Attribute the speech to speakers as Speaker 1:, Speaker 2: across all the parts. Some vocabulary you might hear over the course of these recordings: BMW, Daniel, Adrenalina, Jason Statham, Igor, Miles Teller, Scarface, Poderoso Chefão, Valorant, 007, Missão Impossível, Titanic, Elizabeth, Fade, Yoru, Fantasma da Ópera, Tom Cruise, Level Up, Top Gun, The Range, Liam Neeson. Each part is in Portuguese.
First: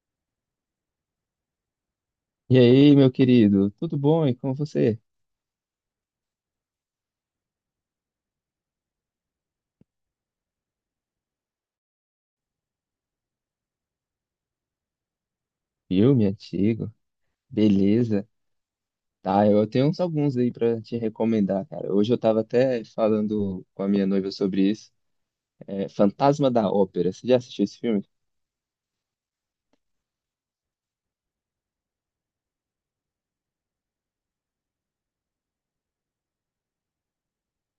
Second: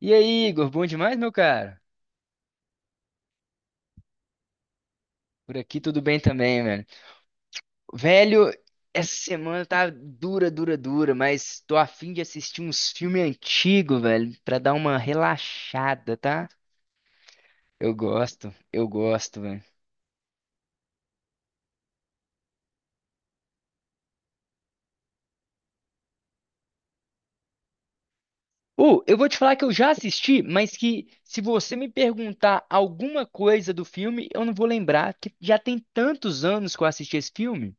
Speaker 1: E aí, Igor, bom demais, meu cara?
Speaker 2: E aí, meu querido, tudo bom? E com você?
Speaker 1: Por aqui tudo bem também, velho. Velho, essa semana tá dura, dura, dura, mas tô a fim de assistir uns filmes antigos, velho, pra dar uma relaxada,
Speaker 2: Filme
Speaker 1: tá?
Speaker 2: antigo, beleza?
Speaker 1: Eu gosto,
Speaker 2: Tá,
Speaker 1: velho.
Speaker 2: eu tenho uns alguns aí pra te recomendar, cara. Hoje eu tava até falando com a minha noiva sobre isso. É Fantasma da Ópera. Você já assistiu esse filme?
Speaker 1: Eu vou te falar que eu já assisti, mas que se você me perguntar alguma coisa do filme, eu não vou lembrar, que já tem tantos anos que eu assisti esse filme.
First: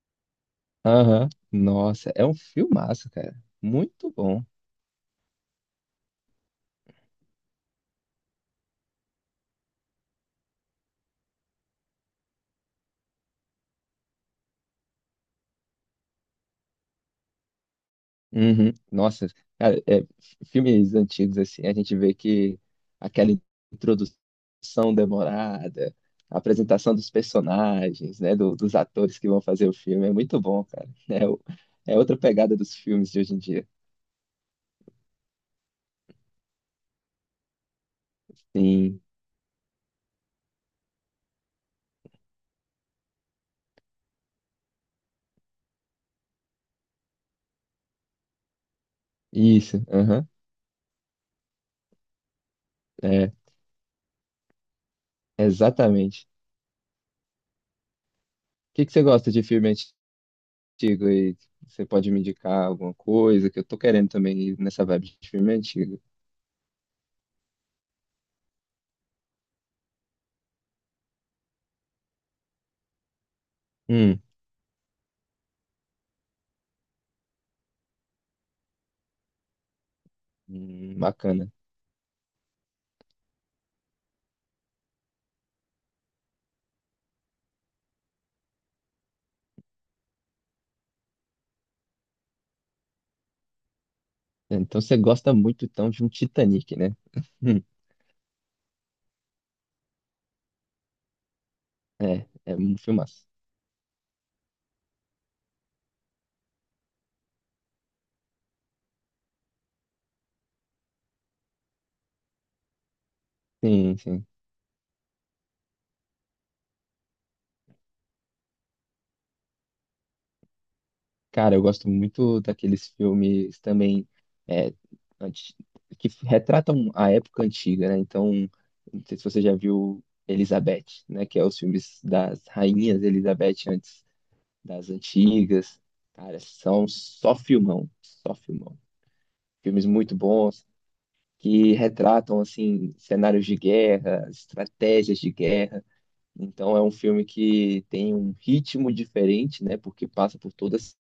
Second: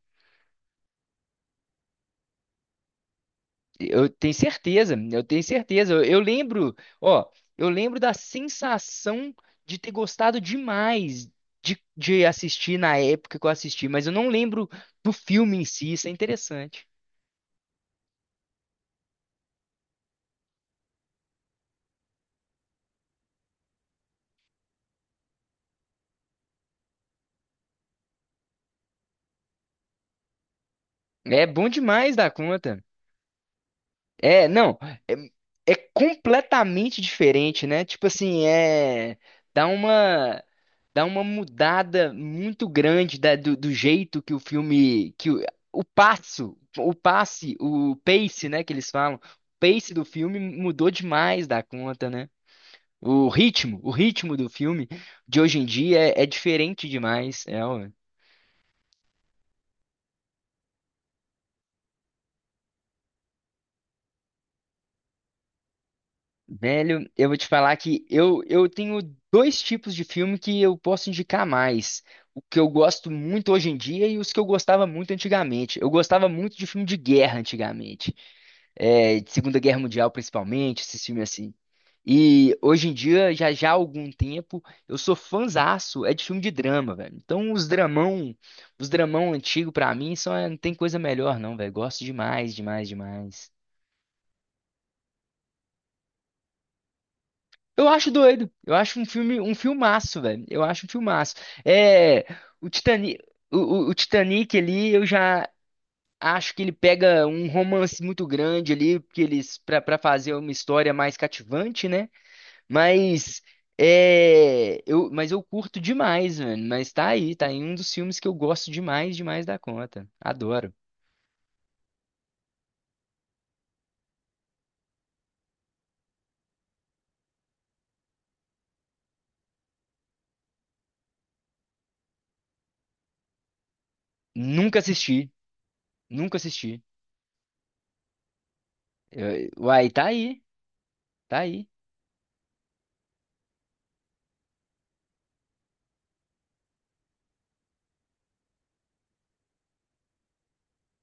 Speaker 2: Aham. Nossa, é um filmaço, cara.
Speaker 1: Eu
Speaker 2: Muito
Speaker 1: tenho
Speaker 2: bom.
Speaker 1: certeza, eu tenho certeza. Eu lembro, ó, eu lembro da sensação de ter gostado demais de assistir na época que eu assisti, mas eu não lembro do filme em si, isso é interessante.
Speaker 2: Uhum. Nossa, cara, é, filmes antigos assim, a gente vê que aquela introdução demorada, a apresentação dos personagens, né, dos atores que vão fazer o filme é muito bom, cara. É, o-
Speaker 1: É bom
Speaker 2: é
Speaker 1: demais
Speaker 2: outra
Speaker 1: da
Speaker 2: pegada dos
Speaker 1: conta.
Speaker 2: filmes de hoje em dia.
Speaker 1: É, não, é, é completamente diferente, né? Tipo assim,
Speaker 2: Sim,
Speaker 1: dá uma dá uma mudada muito grande da- do jeito que o filme, que o, passo, o passe, o pace, né, que eles falam, o
Speaker 2: isso,
Speaker 1: pace do
Speaker 2: aham,
Speaker 1: filme mudou demais da conta, né?
Speaker 2: é,
Speaker 1: O ritmo do filme de hoje em dia é, é
Speaker 2: exatamente.
Speaker 1: diferente demais, é.
Speaker 2: O que você gosta de filme antigo aí? Você pode me indicar alguma coisa que eu tô querendo também ir nessa vibe de filme antigo?
Speaker 1: Velho, eu vou te falar que eu tenho dois tipos de filme que eu posso indicar mais. O que eu gosto muito hoje em dia e
Speaker 2: Hum,
Speaker 1: os que eu gostava muito antigamente. Eu gostava muito de filme de guerra antigamente. É, de Segunda Guerra Mundial, principalmente, esses filmes
Speaker 2: bacana.
Speaker 1: assim. E hoje em dia, já já há algum tempo, eu sou fãzaço, é de filme de drama, velho. Então, os dramão antigo pra mim, não tem coisa melhor, não, velho. Gosto demais, demais, demais.
Speaker 2: Então você gosta muito então de um Titanic, né? Hum,
Speaker 1: Eu acho doido. Eu acho um filme, um filmaço, velho. Eu acho um filmaço. É,
Speaker 2: é, é
Speaker 1: o
Speaker 2: um
Speaker 1: Titanic,
Speaker 2: filmaço.
Speaker 1: o Titanic ali, eu já acho que ele pega um romance muito grande ali, porque eles para fazer uma história mais cativante, né? Mas
Speaker 2: Sim, sim.
Speaker 1: é, eu, mas eu curto demais, mano. Mas tá aí um dos filmes que eu gosto demais, demais da conta. Adoro.
Speaker 2: Cara, eu gosto muito daqueles filmes também é, anti- que retratam a época antiga, né? Então, não sei se você já viu Elizabeth, né? Que é os filmes das rainhas Elizabeth antes
Speaker 1: Nunca
Speaker 2: das
Speaker 1: assisti,
Speaker 2: antigas.
Speaker 1: nunca
Speaker 2: Cara,
Speaker 1: assisti.
Speaker 2: são só filmão, só filmão. Filmes
Speaker 1: Uai, tá
Speaker 2: muito
Speaker 1: aí,
Speaker 2: bons
Speaker 1: tá aí.
Speaker 2: que retratam, assim, cenários de guerra, estratégias de guerra. Então é um filme que tem um ritmo diferente, né? Porque passa por toda essa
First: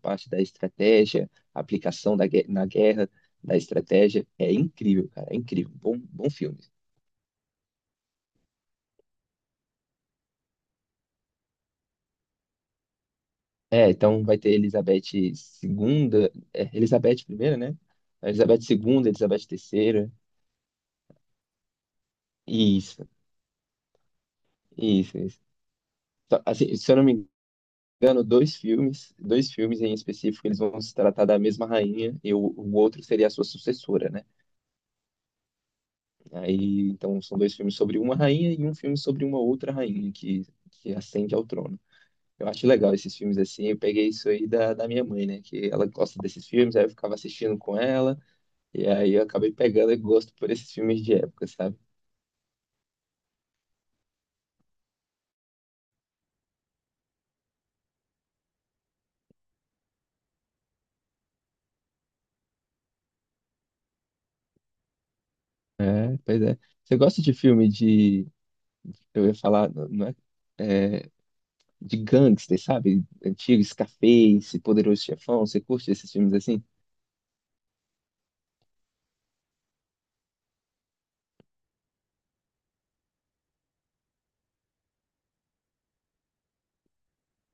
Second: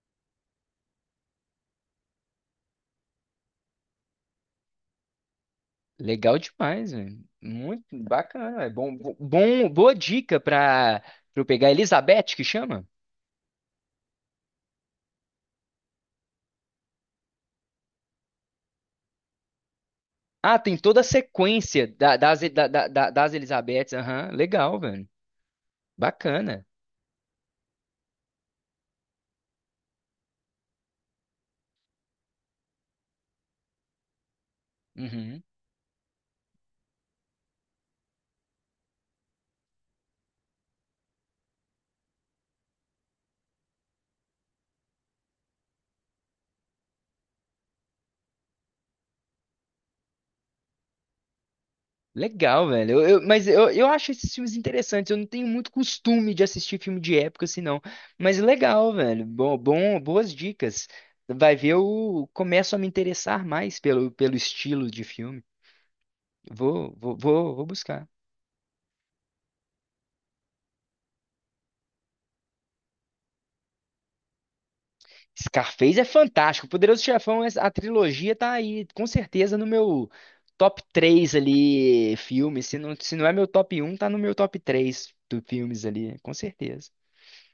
Speaker 2: parte da estratégia, aplicação da, gue- na guerra, da estratégia. É incrível, cara, é incrível. Bom, bom
Speaker 1: Legal
Speaker 2: filme.
Speaker 1: demais, velho. Muito bacana, é bom, boa dica para eu pegar Elizabeth que chama.
Speaker 2: É, então vai ter Elizabeth segunda, é, Elizabeth primeira, né? Elizabeth segunda, Elizabeth terceira.
Speaker 1: Ah, tem toda a sequência da- das, da- da-
Speaker 2: Isso,
Speaker 1: da- das Elizabeths. Aham, legal, velho.
Speaker 2: isso, isso. Só-
Speaker 1: Bacana.
Speaker 2: assim, se eu não me engano, dois filmes em específico, eles vão se tratar da mesma rainha e o outro seria a sua sucessora, né?
Speaker 1: Uhum.
Speaker 2: Aí, então, são dois filmes sobre uma rainha e um filme sobre uma outra rainha que ascende ao trono. Eu acho legal esses filmes assim. Eu peguei isso aí da minha mãe, né? Que ela gosta desses filmes, aí eu ficava assistindo com ela, e aí eu acabei pegando e gosto por esses filmes de época, sabe?
Speaker 1: Legal, velho. Mas eu acho esses filmes interessantes. Eu não tenho muito costume de assistir filme de época, assim, não. Mas legal, velho. Bom, bom, boas dicas. Vai ver, eu começo a me interessar mais pelo estilo de filme.
Speaker 2: É, pois é.
Speaker 1: Vou,
Speaker 2: Você
Speaker 1: vou,
Speaker 2: gosta de
Speaker 1: vou, vou
Speaker 2: filme
Speaker 1: buscar.
Speaker 2: de. Eu ia falar, não é? É, de gangster, sabe? Antigo, Scarface, Poderoso Chefão. Você curte
Speaker 1: Scarface é
Speaker 2: esses filmes assim?
Speaker 1: fantástico. Poderoso Chefão, a trilogia tá aí, com certeza, no meu top 3 ali, filmes. Se não, se não é meu top um, tá no meu top 3 do filmes ali, com certeza.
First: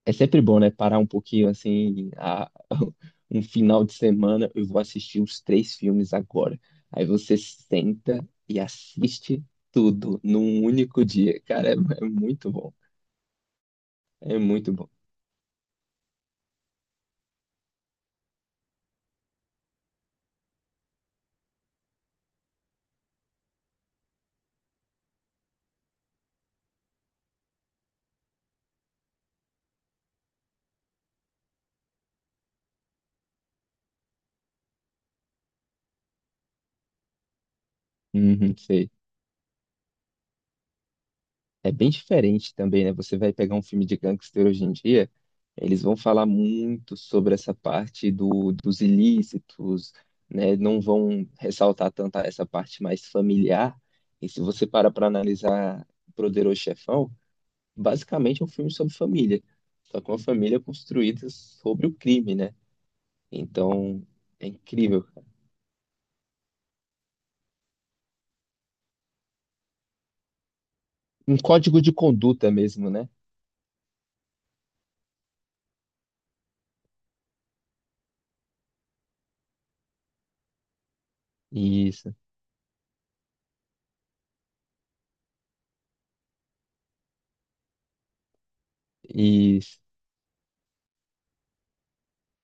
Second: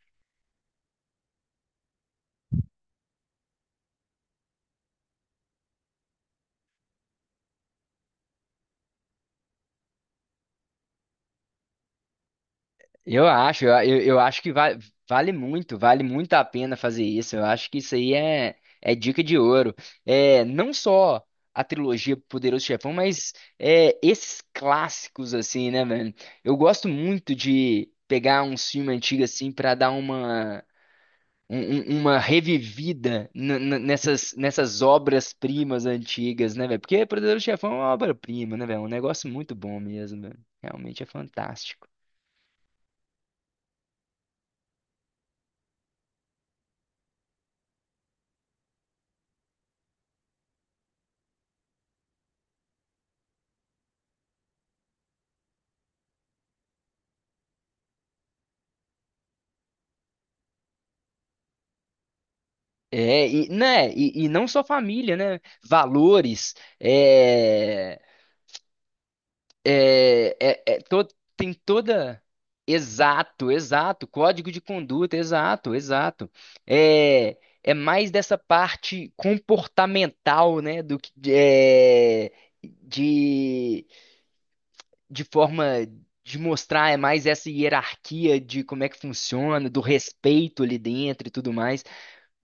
Speaker 2: É sempre bom, né? Parar um pouquinho assim, a- um final de semana, eu vou assistir os três filmes agora. Aí você senta e assiste tudo num único dia. Cara, é, é muito bom.
Speaker 1: Eu acho, eu, eu eu
Speaker 2: É
Speaker 1: acho que
Speaker 2: muito bom.
Speaker 1: vale muito, vale muito a pena fazer isso. Eu acho que isso aí é dica de ouro. É, não só a trilogia Poderoso Chefão, mas esses clássicos, assim, né, velho? Eu gosto muito de pegar um filme antigo, assim, pra dar uma revivida nessas obras-primas antigas, né, velho? Porque Poderoso Chefão é uma
Speaker 2: Uhum,
Speaker 1: obra-prima, né, velho? É um
Speaker 2: sei.
Speaker 1: negócio muito bom mesmo, velho. Realmente é
Speaker 2: É
Speaker 1: fantástico.
Speaker 2: bem diferente também, né? Você vai pegar um filme de gangster hoje em dia, eles vão falar muito sobre essa parte dos ilícitos, né? Não vão ressaltar tanto essa parte mais familiar. E se você para analisar Poderoso Chefão, basicamente é um filme sobre família, só que uma família construída sobre o crime, né?
Speaker 1: É, e, né,
Speaker 2: Então,
Speaker 1: e
Speaker 2: é
Speaker 1: não só
Speaker 2: incrível,
Speaker 1: família,
Speaker 2: cara.
Speaker 1: né? Valores, é, É, é, é to-
Speaker 2: Um
Speaker 1: tem
Speaker 2: código de
Speaker 1: toda.
Speaker 2: conduta mesmo, né?
Speaker 1: Exato, exato. Código de conduta, exato, exato. É mais dessa parte comportamental, né? Do que
Speaker 2: Isso.
Speaker 1: de, de forma de mostrar, é mais essa hierarquia de como é que
Speaker 2: E
Speaker 1: funciona, do respeito ali dentro e tudo mais.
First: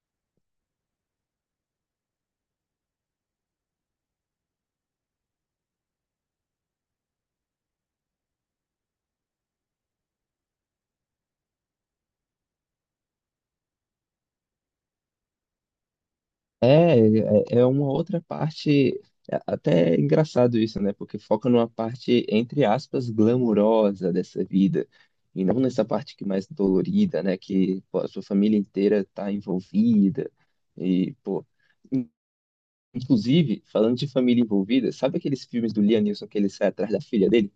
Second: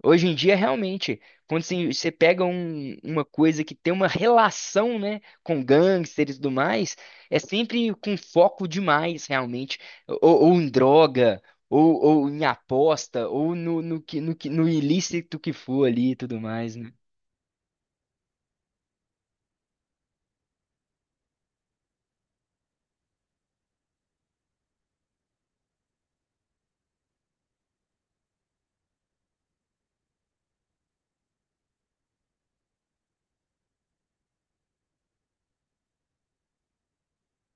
Speaker 1: Hoje em dia, realmente, quando você pega uma coisa que tem uma relação, né, com gangsters e tudo mais, é sempre com foco demais, realmente, ou, ou, em droga, ou, ou em aposta, ou no ilícito que for ali e tudo
Speaker 2: é,
Speaker 1: mais, né?
Speaker 2: é é uma outra parte, é até engraçado isso, né? Porque foca numa parte, entre aspas, glamurosa dessa vida, e não nessa parte que é mais dolorida, né? Que pô, a sua família inteira tá envolvida, e, pô... in- Inclusive, falando de família envolvida, sabe aqueles filmes do Liam Neeson que ele sai atrás da filha dele?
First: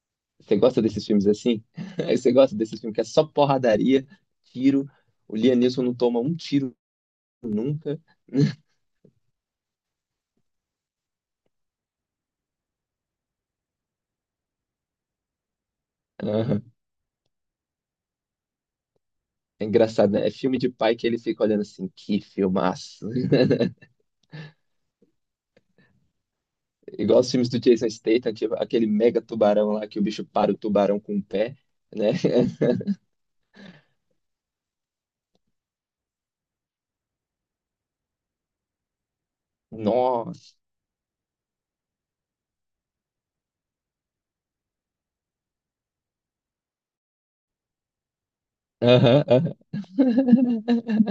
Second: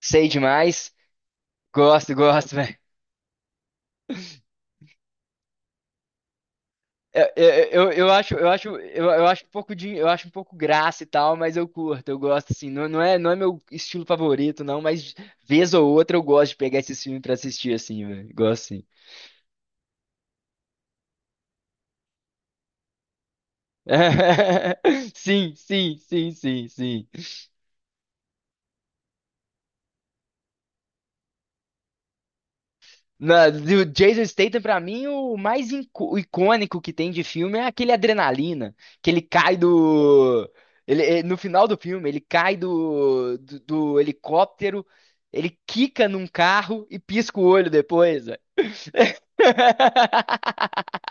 Speaker 1: Sei
Speaker 2: Você gosta
Speaker 1: demais,
Speaker 2: desses filmes assim?
Speaker 1: gosto,
Speaker 2: Você
Speaker 1: gosto.
Speaker 2: gosta desses filmes que é só porradaria, tiro, o Liam Neeson não toma um tiro
Speaker 1: É, é, é, Eu,
Speaker 2: nunca.
Speaker 1: eu, acho, eu acho, eu acho um pouco de, eu acho um pouco graça e tal, mas eu curto, eu gosto assim. Não, não é meu estilo favorito, não, mas vez ou outra eu gosto de pegar esses filmes pra assistir assim, velho. Gosto sim.
Speaker 2: É engraçado, né? É filme de pai que ele fica olhando assim, que filmaço.
Speaker 1: Sim, sim, sim, sim, sim.
Speaker 2: Igual os filmes do Jason Statham, tipo, aquele mega tubarão lá que o bicho para o tubarão com o pé, né?
Speaker 1: Do Jason Statham, pra mim, o mais icônico que tem de filme é aquele Adrenalina, que ele cai do...
Speaker 2: Nossa.
Speaker 1: No final do filme, ele cai do helicóptero, ele quica num carro e pisca o olho depois, velho.
Speaker 2: Aham, aham.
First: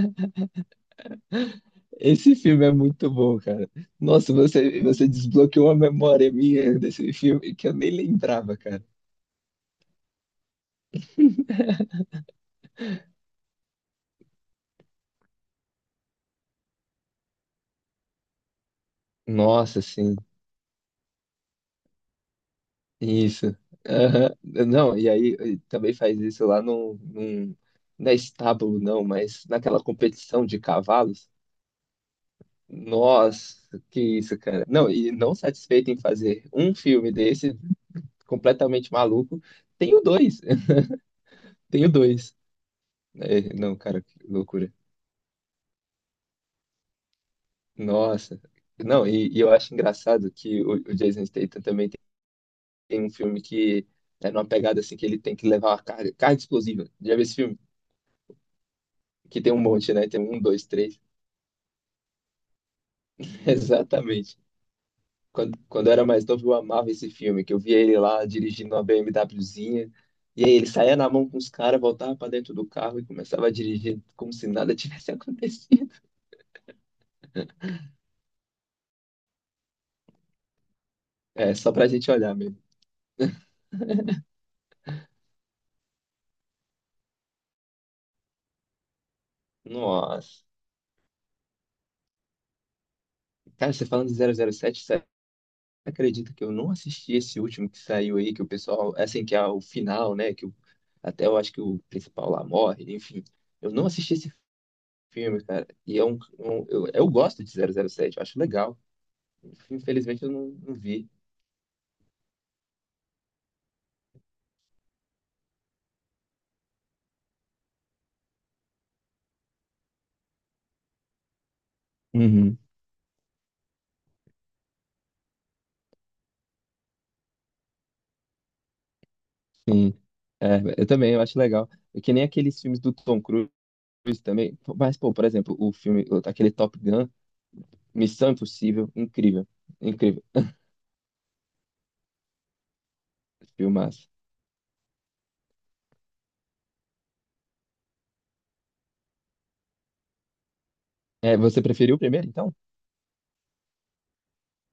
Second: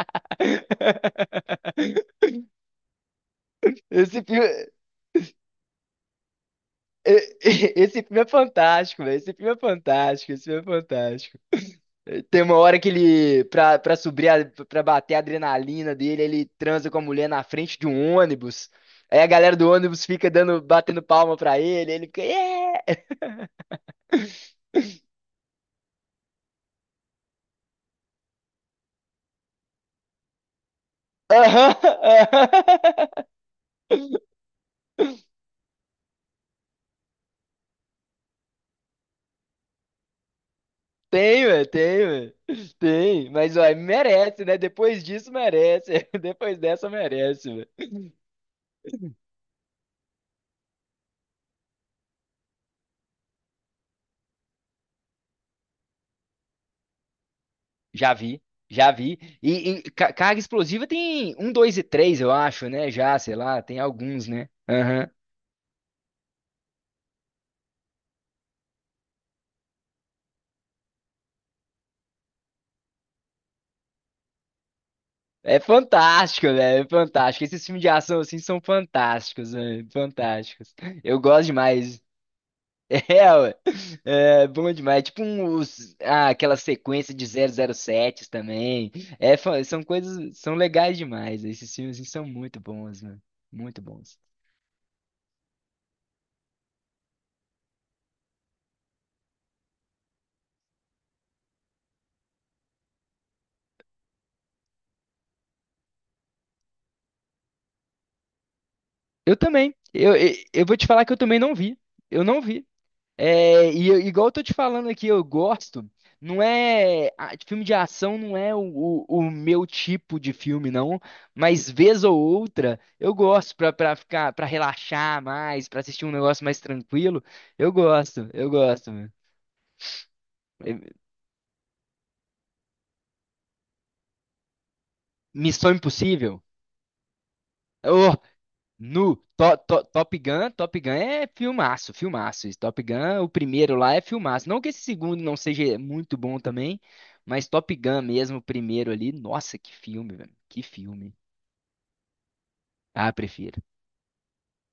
Speaker 2: Esse filme é muito bom, cara.
Speaker 1: Esse
Speaker 2: Nossa,
Speaker 1: filme,
Speaker 2: você desbloqueou a memória minha desse
Speaker 1: eh,
Speaker 2: filme que eu nem
Speaker 1: esse filme é
Speaker 2: lembrava, cara.
Speaker 1: fantástico, velho. Esse filme é fantástico, esse filme é fantástico. Tem uma hora que ele, pra subir, pra bater a adrenalina dele, ele transa com a mulher na frente de um ônibus. Aí a galera do
Speaker 2: Nossa,
Speaker 1: ônibus
Speaker 2: sim.
Speaker 1: fica dando, batendo palma pra ele, ele fica, yeah!
Speaker 2: Isso. Aham. Não, e aí e também faz isso lá num, não é estábulo, não, mas naquela competição de cavalos.
Speaker 1: Aham, aham.
Speaker 2: Nossa, que isso, cara. Não, e não satisfeito em fazer um filme desse, completamente maluco, tenho dois.
Speaker 1: Tem, velho,
Speaker 2: Tenho
Speaker 1: tem, velho.
Speaker 2: dois.
Speaker 1: Tem,
Speaker 2: É,
Speaker 1: mas, ó,
Speaker 2: não, cara, que
Speaker 1: merece, né?
Speaker 2: loucura.
Speaker 1: Depois disso, merece. Depois dessa, merece, velho.
Speaker 2: Nossa. Não, e eu acho engraçado que o Jason Statham também tem, tem um filme que é numa pegada assim que ele tem que levar uma carga, carga explosiva. Já vi esse filme?
Speaker 1: Já vi, já vi.
Speaker 2: Que tem um
Speaker 1: E
Speaker 2: monte, né? Tem
Speaker 1: carga
Speaker 2: um, dois,
Speaker 1: explosiva
Speaker 2: três.
Speaker 1: tem um, dois e três, eu acho, né? Já, sei lá, tem alguns,
Speaker 2: Exatamente.
Speaker 1: né? Aham.
Speaker 2: Quando eu era mais novo, eu amava esse filme, que eu via ele lá dirigindo uma BMWzinha. E aí ele saía na mão com os caras, voltava pra dentro do carro e começava a dirigir como se nada tivesse
Speaker 1: É
Speaker 2: acontecido.
Speaker 1: fantástico, velho. É fantástico. Esses filmes de ação assim são fantásticos, velho. Fantásticos. Eu gosto
Speaker 2: É, só pra
Speaker 1: demais.
Speaker 2: gente olhar mesmo.
Speaker 1: É, ué. É bom demais. Tipo um, aquela sequência de 007 também. É, são coisas,
Speaker 2: Nossa.
Speaker 1: são legais demais. Esses filmes assim, são muito bons, mano.
Speaker 2: Cara,
Speaker 1: Muito
Speaker 2: você falando de
Speaker 1: bons.
Speaker 2: 007, você acredita que eu não assisti esse último que saiu aí, que o pessoal, assim, que é o final, né? Que o- até eu acho que o principal lá morre, enfim. Eu não assisti esse filme, cara. E é um, um- eu gosto de 007, eu acho legal.
Speaker 1: Eu também. Eu,
Speaker 2: Infelizmente eu
Speaker 1: eu,
Speaker 2: não,
Speaker 1: eu
Speaker 2: não
Speaker 1: vou te falar
Speaker 2: vi.
Speaker 1: que eu também não vi. Eu não vi. É, igual eu tô te falando aqui, eu gosto. Não é, filme de ação não é o meu tipo de filme, não. Mas vez ou
Speaker 2: Uhum.
Speaker 1: outra, eu gosto pra ficar, pra relaxar mais, pra assistir um negócio mais tranquilo. Eu gosto, eu gosto, meu.
Speaker 2: Sim, é,
Speaker 1: Eh,
Speaker 2: eu também, eu acho legal. É que nem aqueles filmes do Tom Cruise também. Mas, pô, por exemplo, o
Speaker 1: Missão
Speaker 2: filme, o-
Speaker 1: Impossível.
Speaker 2: aquele Top Gun, Missão Impossível,
Speaker 1: No
Speaker 2: incrível,
Speaker 1: to, To- Top
Speaker 2: incrível,
Speaker 1: Gun, Top Gun é filmaço, filmaço. Esse Top Gun, o primeiro lá é
Speaker 2: filmaço.
Speaker 1: filmaço. Não que esse segundo não seja muito bom também, mas Top Gun mesmo, o primeiro ali, nossa, que filme, velho. Que filme.
Speaker 2: É, você preferiu o primeiro, então?
Speaker 1: Ah, prefiro,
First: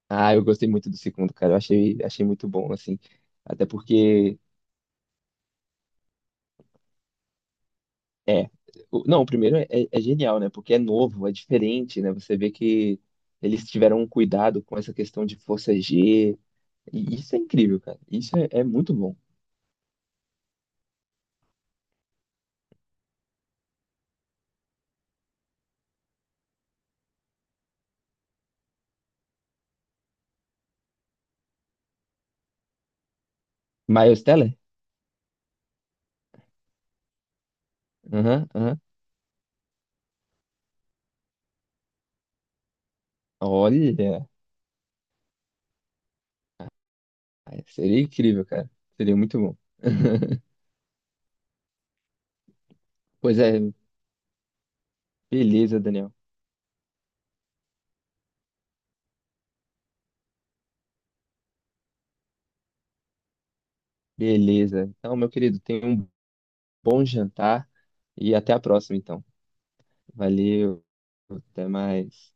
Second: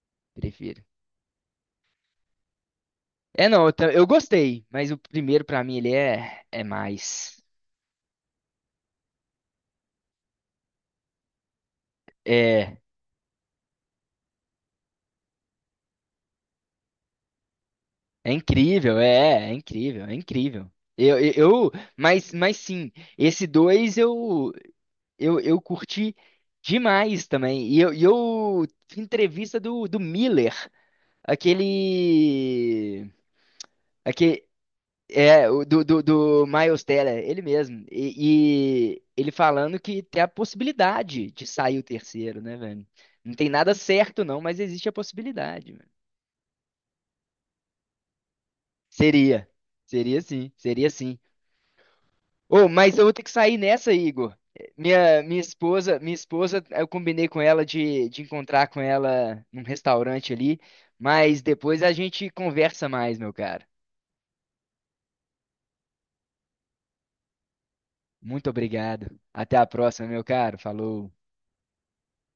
Speaker 2: Ah, eu gostei
Speaker 1: prefiro.
Speaker 2: muito do segundo, cara. Eu achei, achei muito bom, assim.
Speaker 1: É, não,
Speaker 2: Até
Speaker 1: eu
Speaker 2: porque,
Speaker 1: gostei, mas o primeiro pra mim ele é mais.
Speaker 2: é, o- não, o primeiro é, é é genial, né? Porque é novo, é diferente, né? Você vê
Speaker 1: É,
Speaker 2: que eles tiveram um cuidado com essa questão de força G. E isso é incrível, cara.
Speaker 1: é
Speaker 2: Isso é, é muito
Speaker 1: incrível,
Speaker 2: bom.
Speaker 1: é incrível, é incrível. Eu, eu, eu- mas sim, esse dois eu curti demais também. E eu entrevista do Miller, aquele,
Speaker 2: Miles
Speaker 1: aquele
Speaker 2: Teller?
Speaker 1: é o do Miles Teller, ele mesmo.
Speaker 2: Aham, aham.
Speaker 1: E ele falando que tem a possibilidade de sair o terceiro, né, velho? Não tem nada certo
Speaker 2: Olha,
Speaker 1: não, mas existe a possibilidade, velho.
Speaker 2: aí seria incrível, cara. Seria muito
Speaker 1: Seria,
Speaker 2: bom.
Speaker 1: seria sim, seria sim. Ô, mas eu vou ter que
Speaker 2: Pois
Speaker 1: sair
Speaker 2: é,
Speaker 1: nessa, Igor. Minha
Speaker 2: beleza,
Speaker 1: esposa,
Speaker 2: Daniel.
Speaker 1: minha esposa, eu combinei com ela de encontrar com ela num restaurante ali, mas depois a gente conversa mais, meu caro.
Speaker 2: Beleza. Então, meu querido, tenha um bom jantar e
Speaker 1: Muito
Speaker 2: até a próxima,
Speaker 1: obrigado.
Speaker 2: então.
Speaker 1: Até a próxima, meu caro.
Speaker 2: Valeu,
Speaker 1: Falou.
Speaker 2: até mais.